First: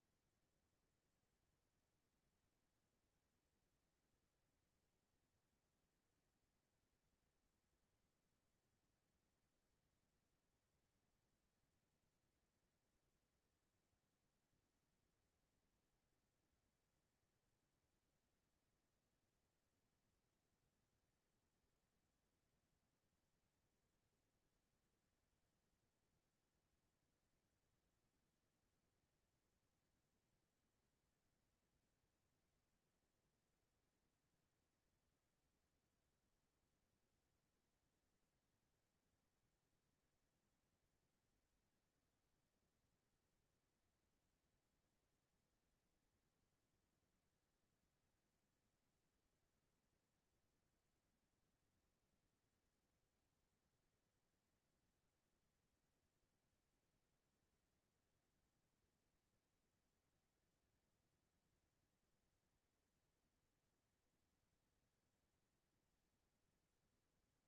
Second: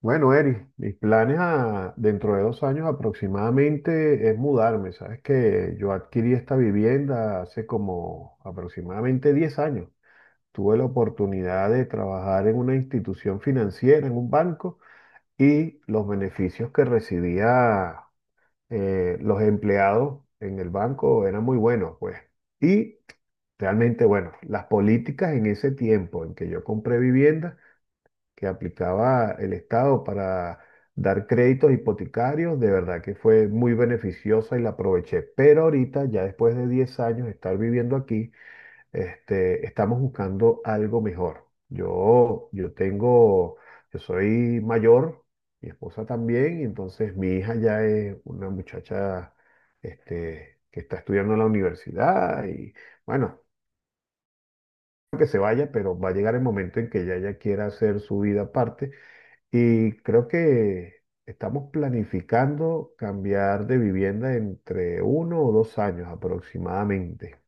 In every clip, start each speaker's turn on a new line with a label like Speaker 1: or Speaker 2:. Speaker 1: Bueno, Eri, dentro de 2 años aproximadamente es mudarme. Sabes que yo adquirí esta vivienda hace como aproximadamente 10 años. Tuve la oportunidad de trabajar en una institución financiera, en un banco, y los beneficios que recibía los empleados en el banco eran muy buenos, pues. Y realmente, bueno, las políticas en ese tiempo en que yo compré vivienda que aplicaba el Estado para dar créditos hipotecarios, de verdad que fue muy beneficiosa y la aproveché. Pero ahorita, ya después de 10 años de estar viviendo aquí, estamos buscando algo mejor. Yo tengo, yo soy mayor, mi esposa también, y entonces mi hija ya es una muchacha, que está estudiando en la universidad y bueno, que se vaya, pero va a llegar el momento en que ella ya quiera hacer su vida aparte y creo que estamos planificando cambiar de vivienda entre 1 o 2 años aproximadamente.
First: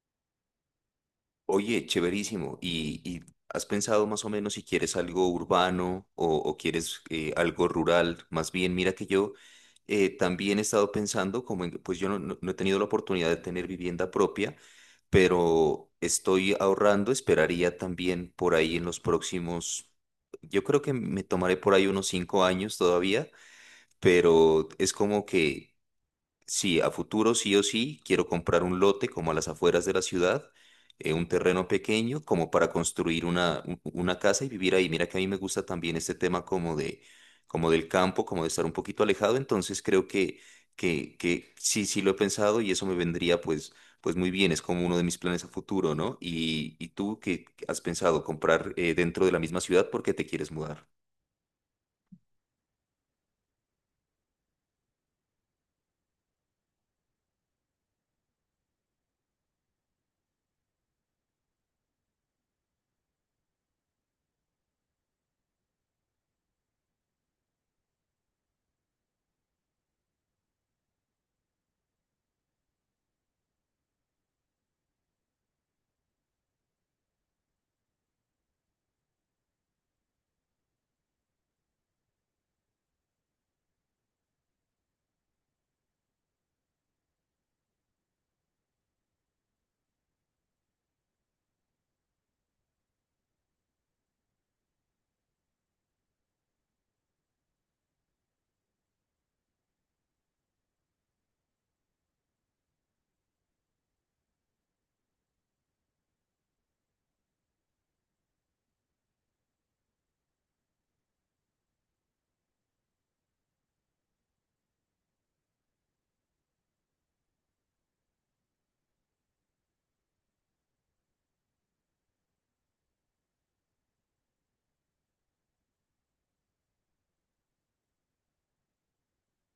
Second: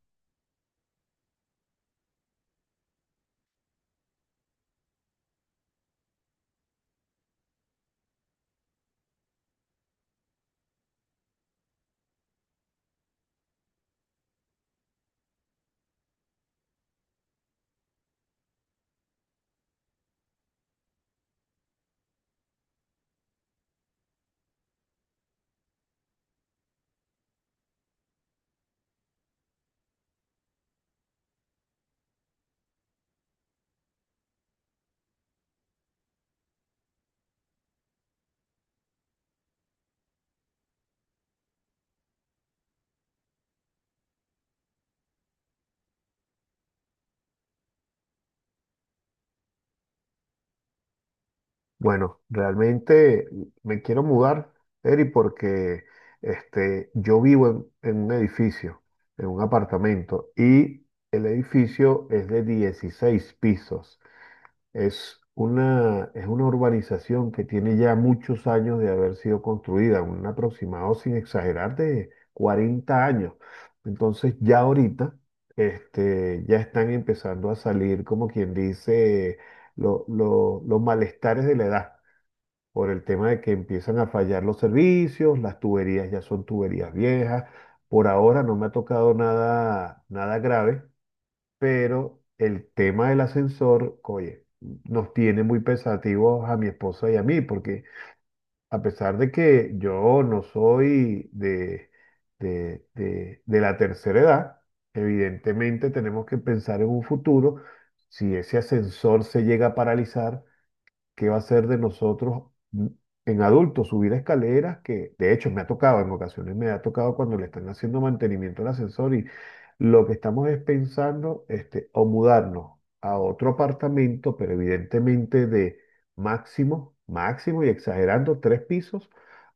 Speaker 2: Oye, chéverísimo. ¿Y, has pensado más o menos si quieres algo urbano o quieres algo rural? Más bien, mira que yo también he estado pensando, como pues yo no he tenido la oportunidad de tener vivienda propia, pero estoy ahorrando, esperaría también por ahí en los próximos, yo creo que me tomaré por ahí unos 5 años todavía, pero es como que... Sí, a futuro sí o sí quiero comprar un lote como a las afueras de la ciudad, un terreno pequeño como para construir una, una casa y vivir ahí. Mira que a mí me gusta también este tema como de, como del campo, como de estar un poquito alejado, entonces creo que, que sí, sí lo he pensado y eso me vendría pues, pues muy bien, es como uno de mis planes a futuro, ¿no? Y, tú, ¿qué has pensado? ¿Comprar dentro de la misma ciudad porque te quieres mudar?
Speaker 1: Bueno, realmente me quiero mudar, Eri, porque yo vivo en un edificio, en un apartamento, y el edificio es de 16 pisos. Es una urbanización que tiene ya muchos años de haber sido construida, un aproximado, sin exagerar, de 40 años. Entonces ya ahorita ya están empezando a salir, como quien dice, los malestares de la edad, por el tema de que empiezan a fallar los servicios, las tuberías ya son tuberías viejas. Por ahora no me ha tocado nada, nada grave pero el tema del ascensor, oye, nos tiene muy pensativos a mi esposa y a mí, porque a pesar de que yo no soy de, de la tercera edad, evidentemente tenemos que pensar en un futuro, si ese ascensor se llega a paralizar. ¿Qué va a ser de nosotros mm, en adultos? Subir escaleras, que de hecho me ha tocado, en ocasiones me ha tocado cuando le están haciendo mantenimiento al ascensor y lo que estamos es pensando, o mudarnos a otro apartamento, pero evidentemente de máximo, máximo y exagerando 3 pisos,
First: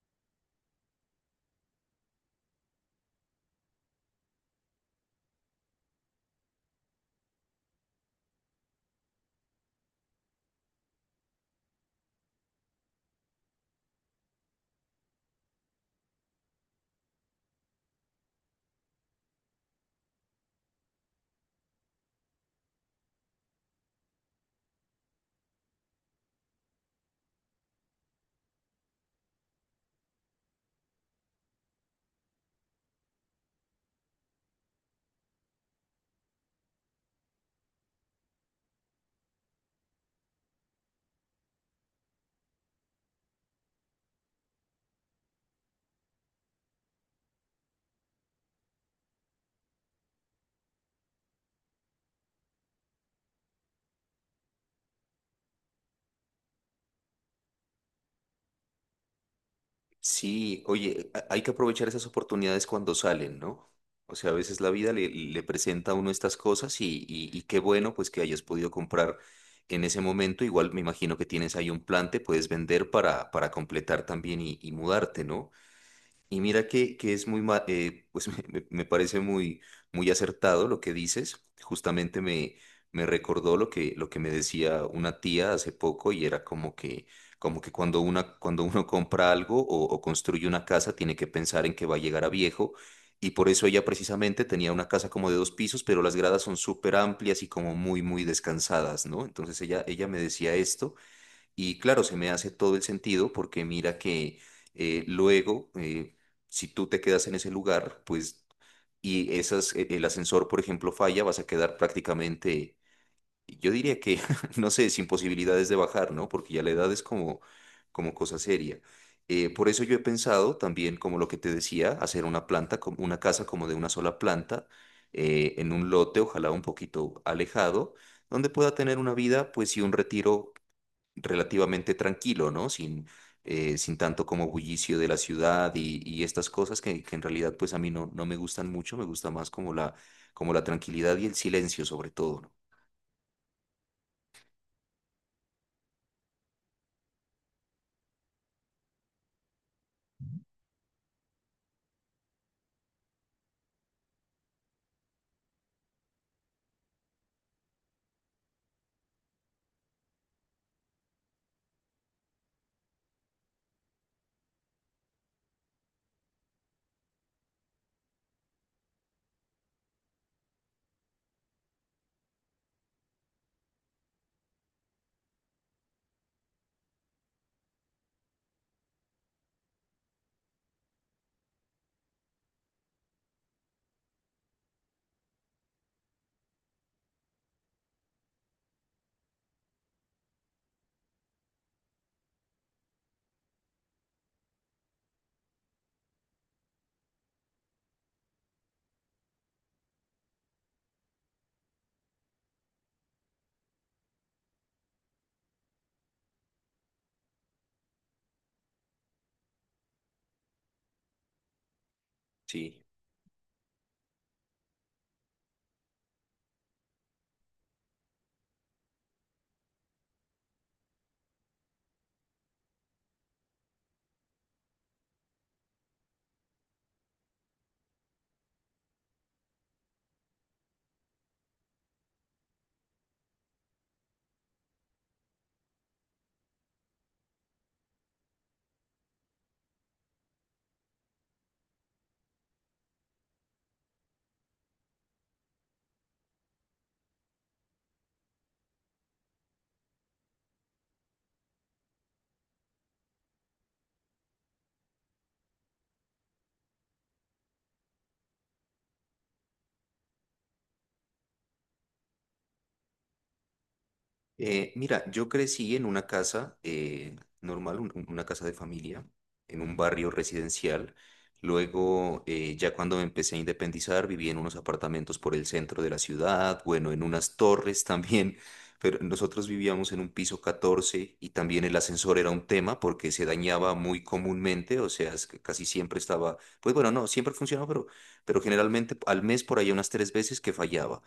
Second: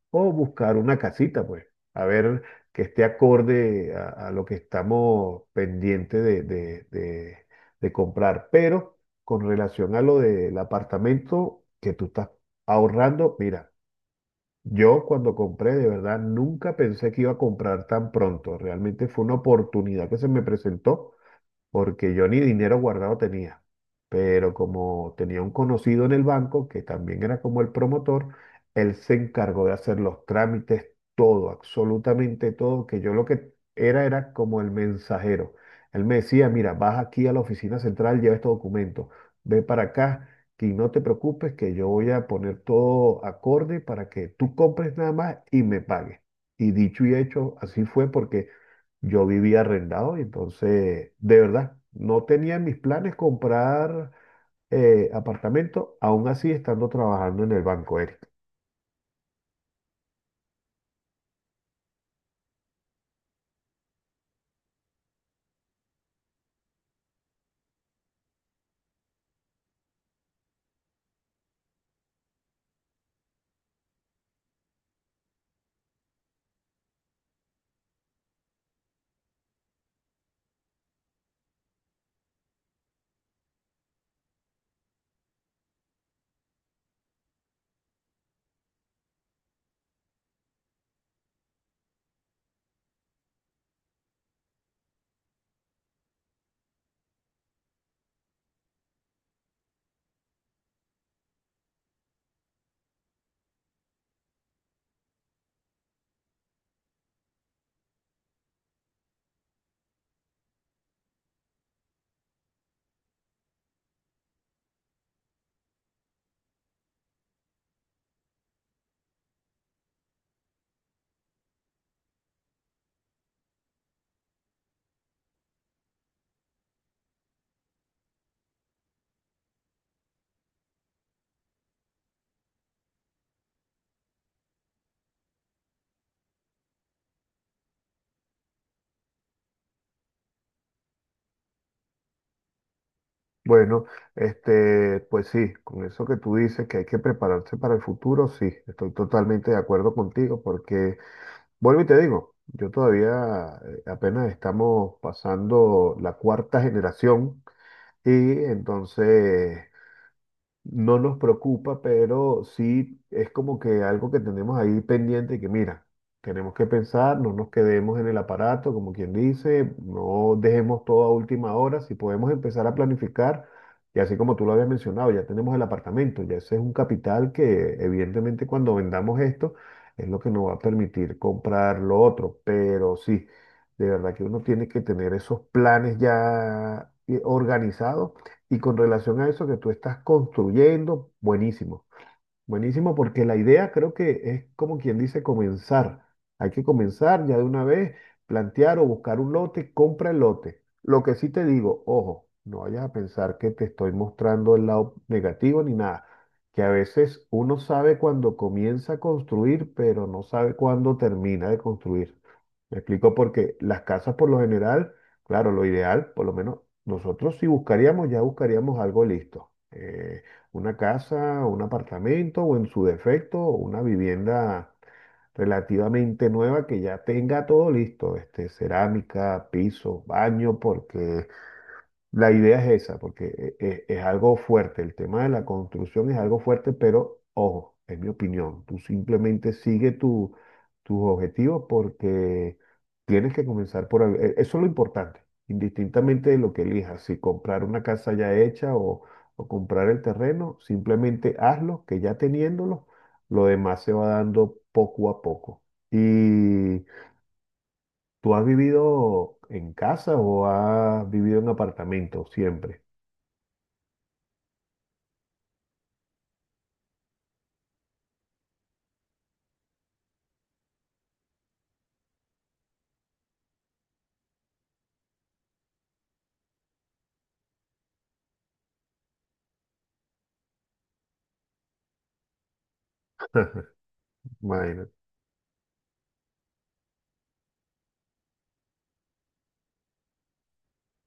Speaker 1: o buscar una casita, pues, a ver que esté acorde a lo que estamos pendientes de, de comprar. Pero con relación a lo del apartamento que tú estás ahorrando, mira, yo cuando compré, de verdad, nunca pensé que iba a comprar tan pronto. Realmente fue una oportunidad que se me presentó porque yo ni dinero guardado tenía, pero como tenía un conocido en el banco, que también era como el promotor, él se encargó de hacer los trámites, todo, absolutamente todo, que yo lo que era como el mensajero. Él me decía, mira, vas aquí a la oficina central, lleva este documento, ve para acá, que no te preocupes, que yo voy a poner todo acorde para que tú compres nada más y me pagues. Y dicho y hecho, así fue porque yo vivía arrendado y entonces, de verdad, no tenía en mis planes comprar apartamento, aún así estando trabajando en el banco, Eric.
Speaker 2: Sí, oye, hay que aprovechar esas oportunidades cuando salen, ¿no? O sea, a veces la vida le presenta a uno estas cosas y, y qué bueno pues que hayas podido comprar en ese momento. Igual me imagino que tienes ahí un plan, te puedes vender para completar también y mudarte, ¿no? Y mira que es muy, pues me, me parece muy, muy acertado lo que dices. Justamente me, me recordó lo que me decía una tía hace poco y era como que cuando una, cuando uno compra algo o construye una casa, tiene que pensar en que va a llegar a viejo. Y por eso ella precisamente tenía una casa como de 2 pisos, pero las gradas son súper amplias y como muy, muy descansadas, ¿no? Entonces ella me decía esto. Y claro, se me hace todo el sentido porque mira que luego, si tú te quedas en ese lugar, pues, y esas, el ascensor, por ejemplo, falla, vas a quedar prácticamente, yo diría que, no sé, sin posibilidades de bajar, ¿no? Porque ya la edad es como, como cosa seria. Por eso yo he pensado también, como lo que te decía, hacer una planta, una casa como de una sola planta, en un lote, ojalá un poquito alejado, donde pueda tener una vida, pues, y un retiro relativamente tranquilo, ¿no? Sin, sin tanto como bullicio de la ciudad y estas cosas que en realidad pues a mí no me gustan mucho, me gusta más como la tranquilidad y el silencio sobre todo, ¿no?
Speaker 1: Bueno, pues sí, con eso que tú dices que hay que prepararse para el futuro, sí, estoy totalmente de acuerdo contigo porque, vuelvo y te digo, yo todavía apenas estamos pasando la cuarta generación y entonces no nos preocupa, pero sí es como que algo que tenemos ahí pendiente y que mira, tenemos que pensar, no nos quedemos en el aparato, como quien dice, no dejemos todo a última hora, si podemos empezar a planificar, y así como tú lo habías mencionado, ya tenemos el apartamento, ya ese es un capital que evidentemente cuando vendamos esto es lo que nos va a permitir comprar lo otro, pero sí, de verdad que uno tiene que tener esos planes ya organizados y con relación a eso que tú estás construyendo, buenísimo. Buenísimo, porque la idea creo que es como quien dice comenzar. Hay que comenzar ya de una vez, plantear o buscar un lote, compra el lote. Lo que sí te digo, ojo, no vayas a pensar que te estoy mostrando el lado negativo ni nada, que a veces uno sabe cuándo comienza a construir, pero no sabe cuándo termina de construir. Me
Speaker 2: Sí.
Speaker 1: explico porque las casas por lo general, claro, lo ideal, por lo menos nosotros si buscaríamos, ya buscaríamos algo listo. Una casa o un apartamento o en su defecto una vivienda relativamente nueva que ya tenga todo listo, cerámica, piso, baño, porque la idea es esa, porque es, algo fuerte, el tema de la construcción es algo fuerte, pero ojo, es mi opinión, tú simplemente sigue tu, tus objetivos porque tienes que comenzar por algo, eso es lo importante, indistintamente de lo que elijas, si comprar una casa ya hecha o comprar el terreno, simplemente hazlo, que ya teniéndolo, lo demás se va dando poco a poco. ¿Y tú has vivido en casa o has vivido en apartamento siempre?
Speaker 2: Mira, yo crecí en una casa normal, una casa de familia, en un barrio residencial. Luego, ya cuando me empecé a independizar, viví en unos apartamentos por el centro de la ciudad, bueno, en unas torres también, pero nosotros vivíamos en un piso 14 y también el ascensor era un tema porque se dañaba muy comúnmente, o
Speaker 1: Bueno,
Speaker 2: sea, es que casi siempre estaba, pues bueno, no, siempre funcionaba, pero generalmente al mes por ahí unas 3 veces que fallaba.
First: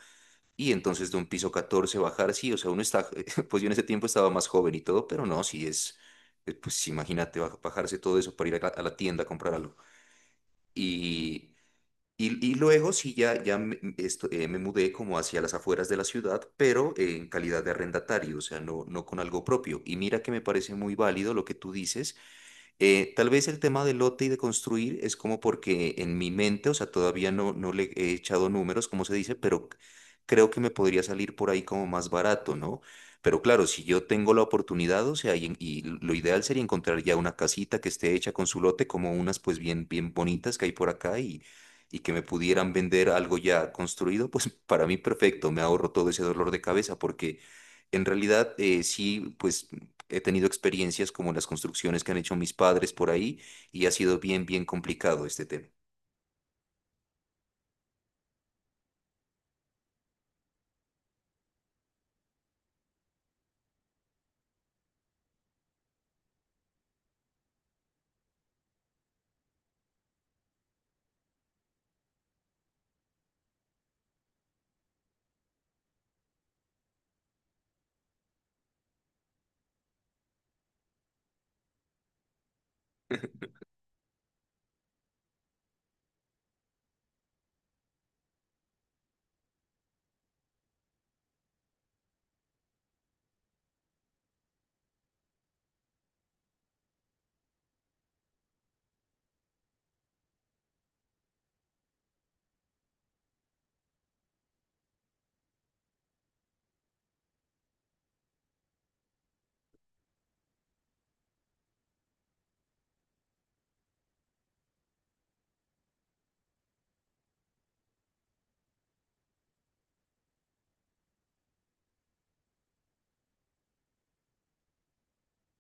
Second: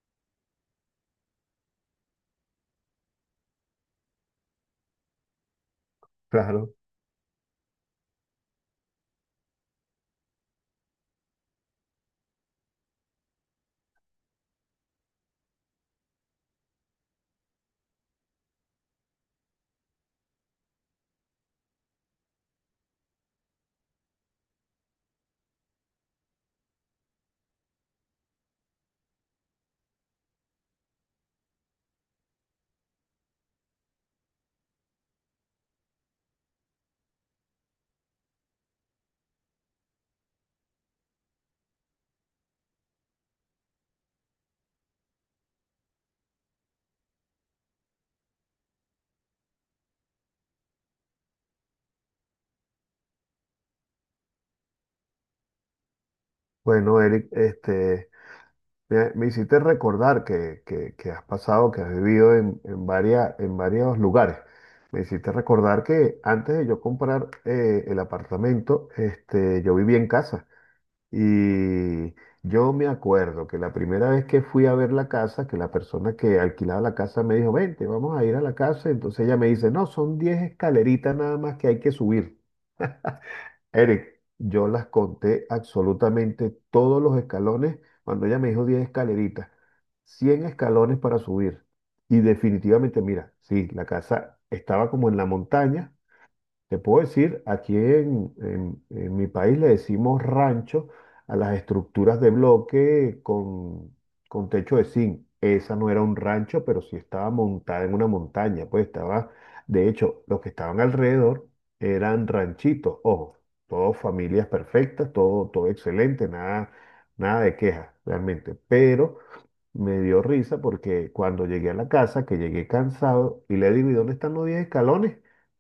Speaker 2: Y entonces de un piso 14 bajar, sí, o sea, uno está, pues yo en ese tiempo estaba más joven y todo, pero no, sí es,
Speaker 1: claro.
Speaker 2: pues imagínate bajarse todo eso para ir a la tienda a comprar algo. Y, y luego sí, ya, ya me mudé como hacia las afueras de la ciudad, pero en calidad de arrendatario, o sea, no con algo propio. Y mira que me parece muy válido lo que tú dices tal vez el tema del lote y de construir es como porque en mi mente, o sea, todavía no le he echado números, como se dice, pero creo que me podría salir por ahí como más barato, ¿no? Pero claro, si yo tengo la oportunidad, o sea, y lo ideal sería encontrar ya una casita que esté hecha con su lote, como unas pues bien, bien bonitas que hay por acá y que me pudieran vender algo ya construido, pues para mí perfecto, me ahorro todo ese dolor de cabeza porque... En realidad, sí, pues he tenido experiencias como las construcciones que han hecho mis padres por ahí y ha sido bien, bien complicado este tema.
Speaker 1: Bueno, Eric, me, me hiciste recordar que, que has pasado, que has vivido en, en varios lugares. Me hiciste recordar que antes de yo comprar el apartamento, yo vivía en casa. Y yo me acuerdo que la primera vez que fui a ver la casa, que la persona que alquilaba la casa me dijo, vente, vamos a ir a la casa. Entonces ella me dice, no, son 10 escaleritas nada más que hay que subir. Eric, yo las conté absolutamente todos los escalones cuando ella me dijo 10 escaleritas, 100 escalones para subir. Y definitivamente, mira, sí, la casa estaba como en la montaña te puedo decir, aquí en, en mi país le decimos rancho a las estructuras de bloque con techo de zinc. Esa no era un rancho, pero sí estaba montada en una montaña. Pues estaba, de hecho, los que estaban alrededor eran ranchitos. Ojo, todas familias perfectas, todo, todo excelente, nada, nada de quejas realmente. Pero me dio risa porque cuando llegué a la casa, que llegué cansado, y le digo, ¿y dónde están los 10 escalones?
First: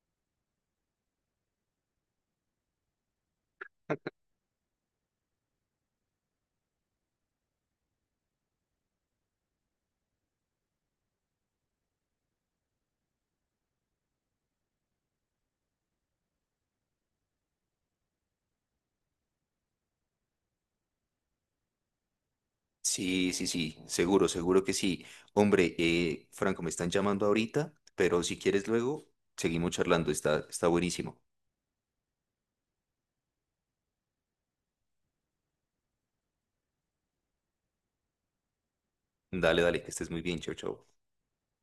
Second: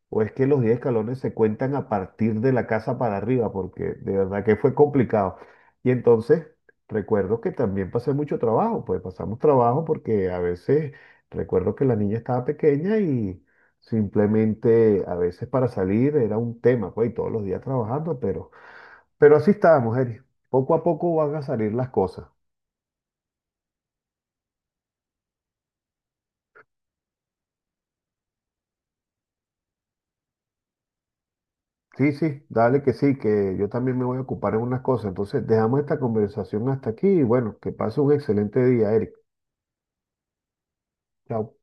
Speaker 1: O es que los 10 escalones se cuentan a partir de la casa para arriba, porque de verdad que fue complicado. Y entonces recuerdo que también pasé mucho trabajo, pues pasamos trabajo porque a veces recuerdo que la niña estaba pequeña y simplemente a veces para salir era un tema, pues y todos los días trabajando, pero así estábamos, Eri. Poco a poco van a salir las cosas.
Speaker 2: Sí, sí, sí, seguro, seguro que sí. Hombre, Franco, me están llamando ahorita, pero si quieres luego, seguimos charlando, está, está buenísimo.
Speaker 1: Sí, sí, dale que sí, que yo también me voy a ocupar en unas cosas. Entonces, dejamos esta conversación hasta aquí y bueno, que pase un excelente día, Eric.
Speaker 2: Dale, dale, que estés muy bien, chao, chao.
Speaker 1: Chao.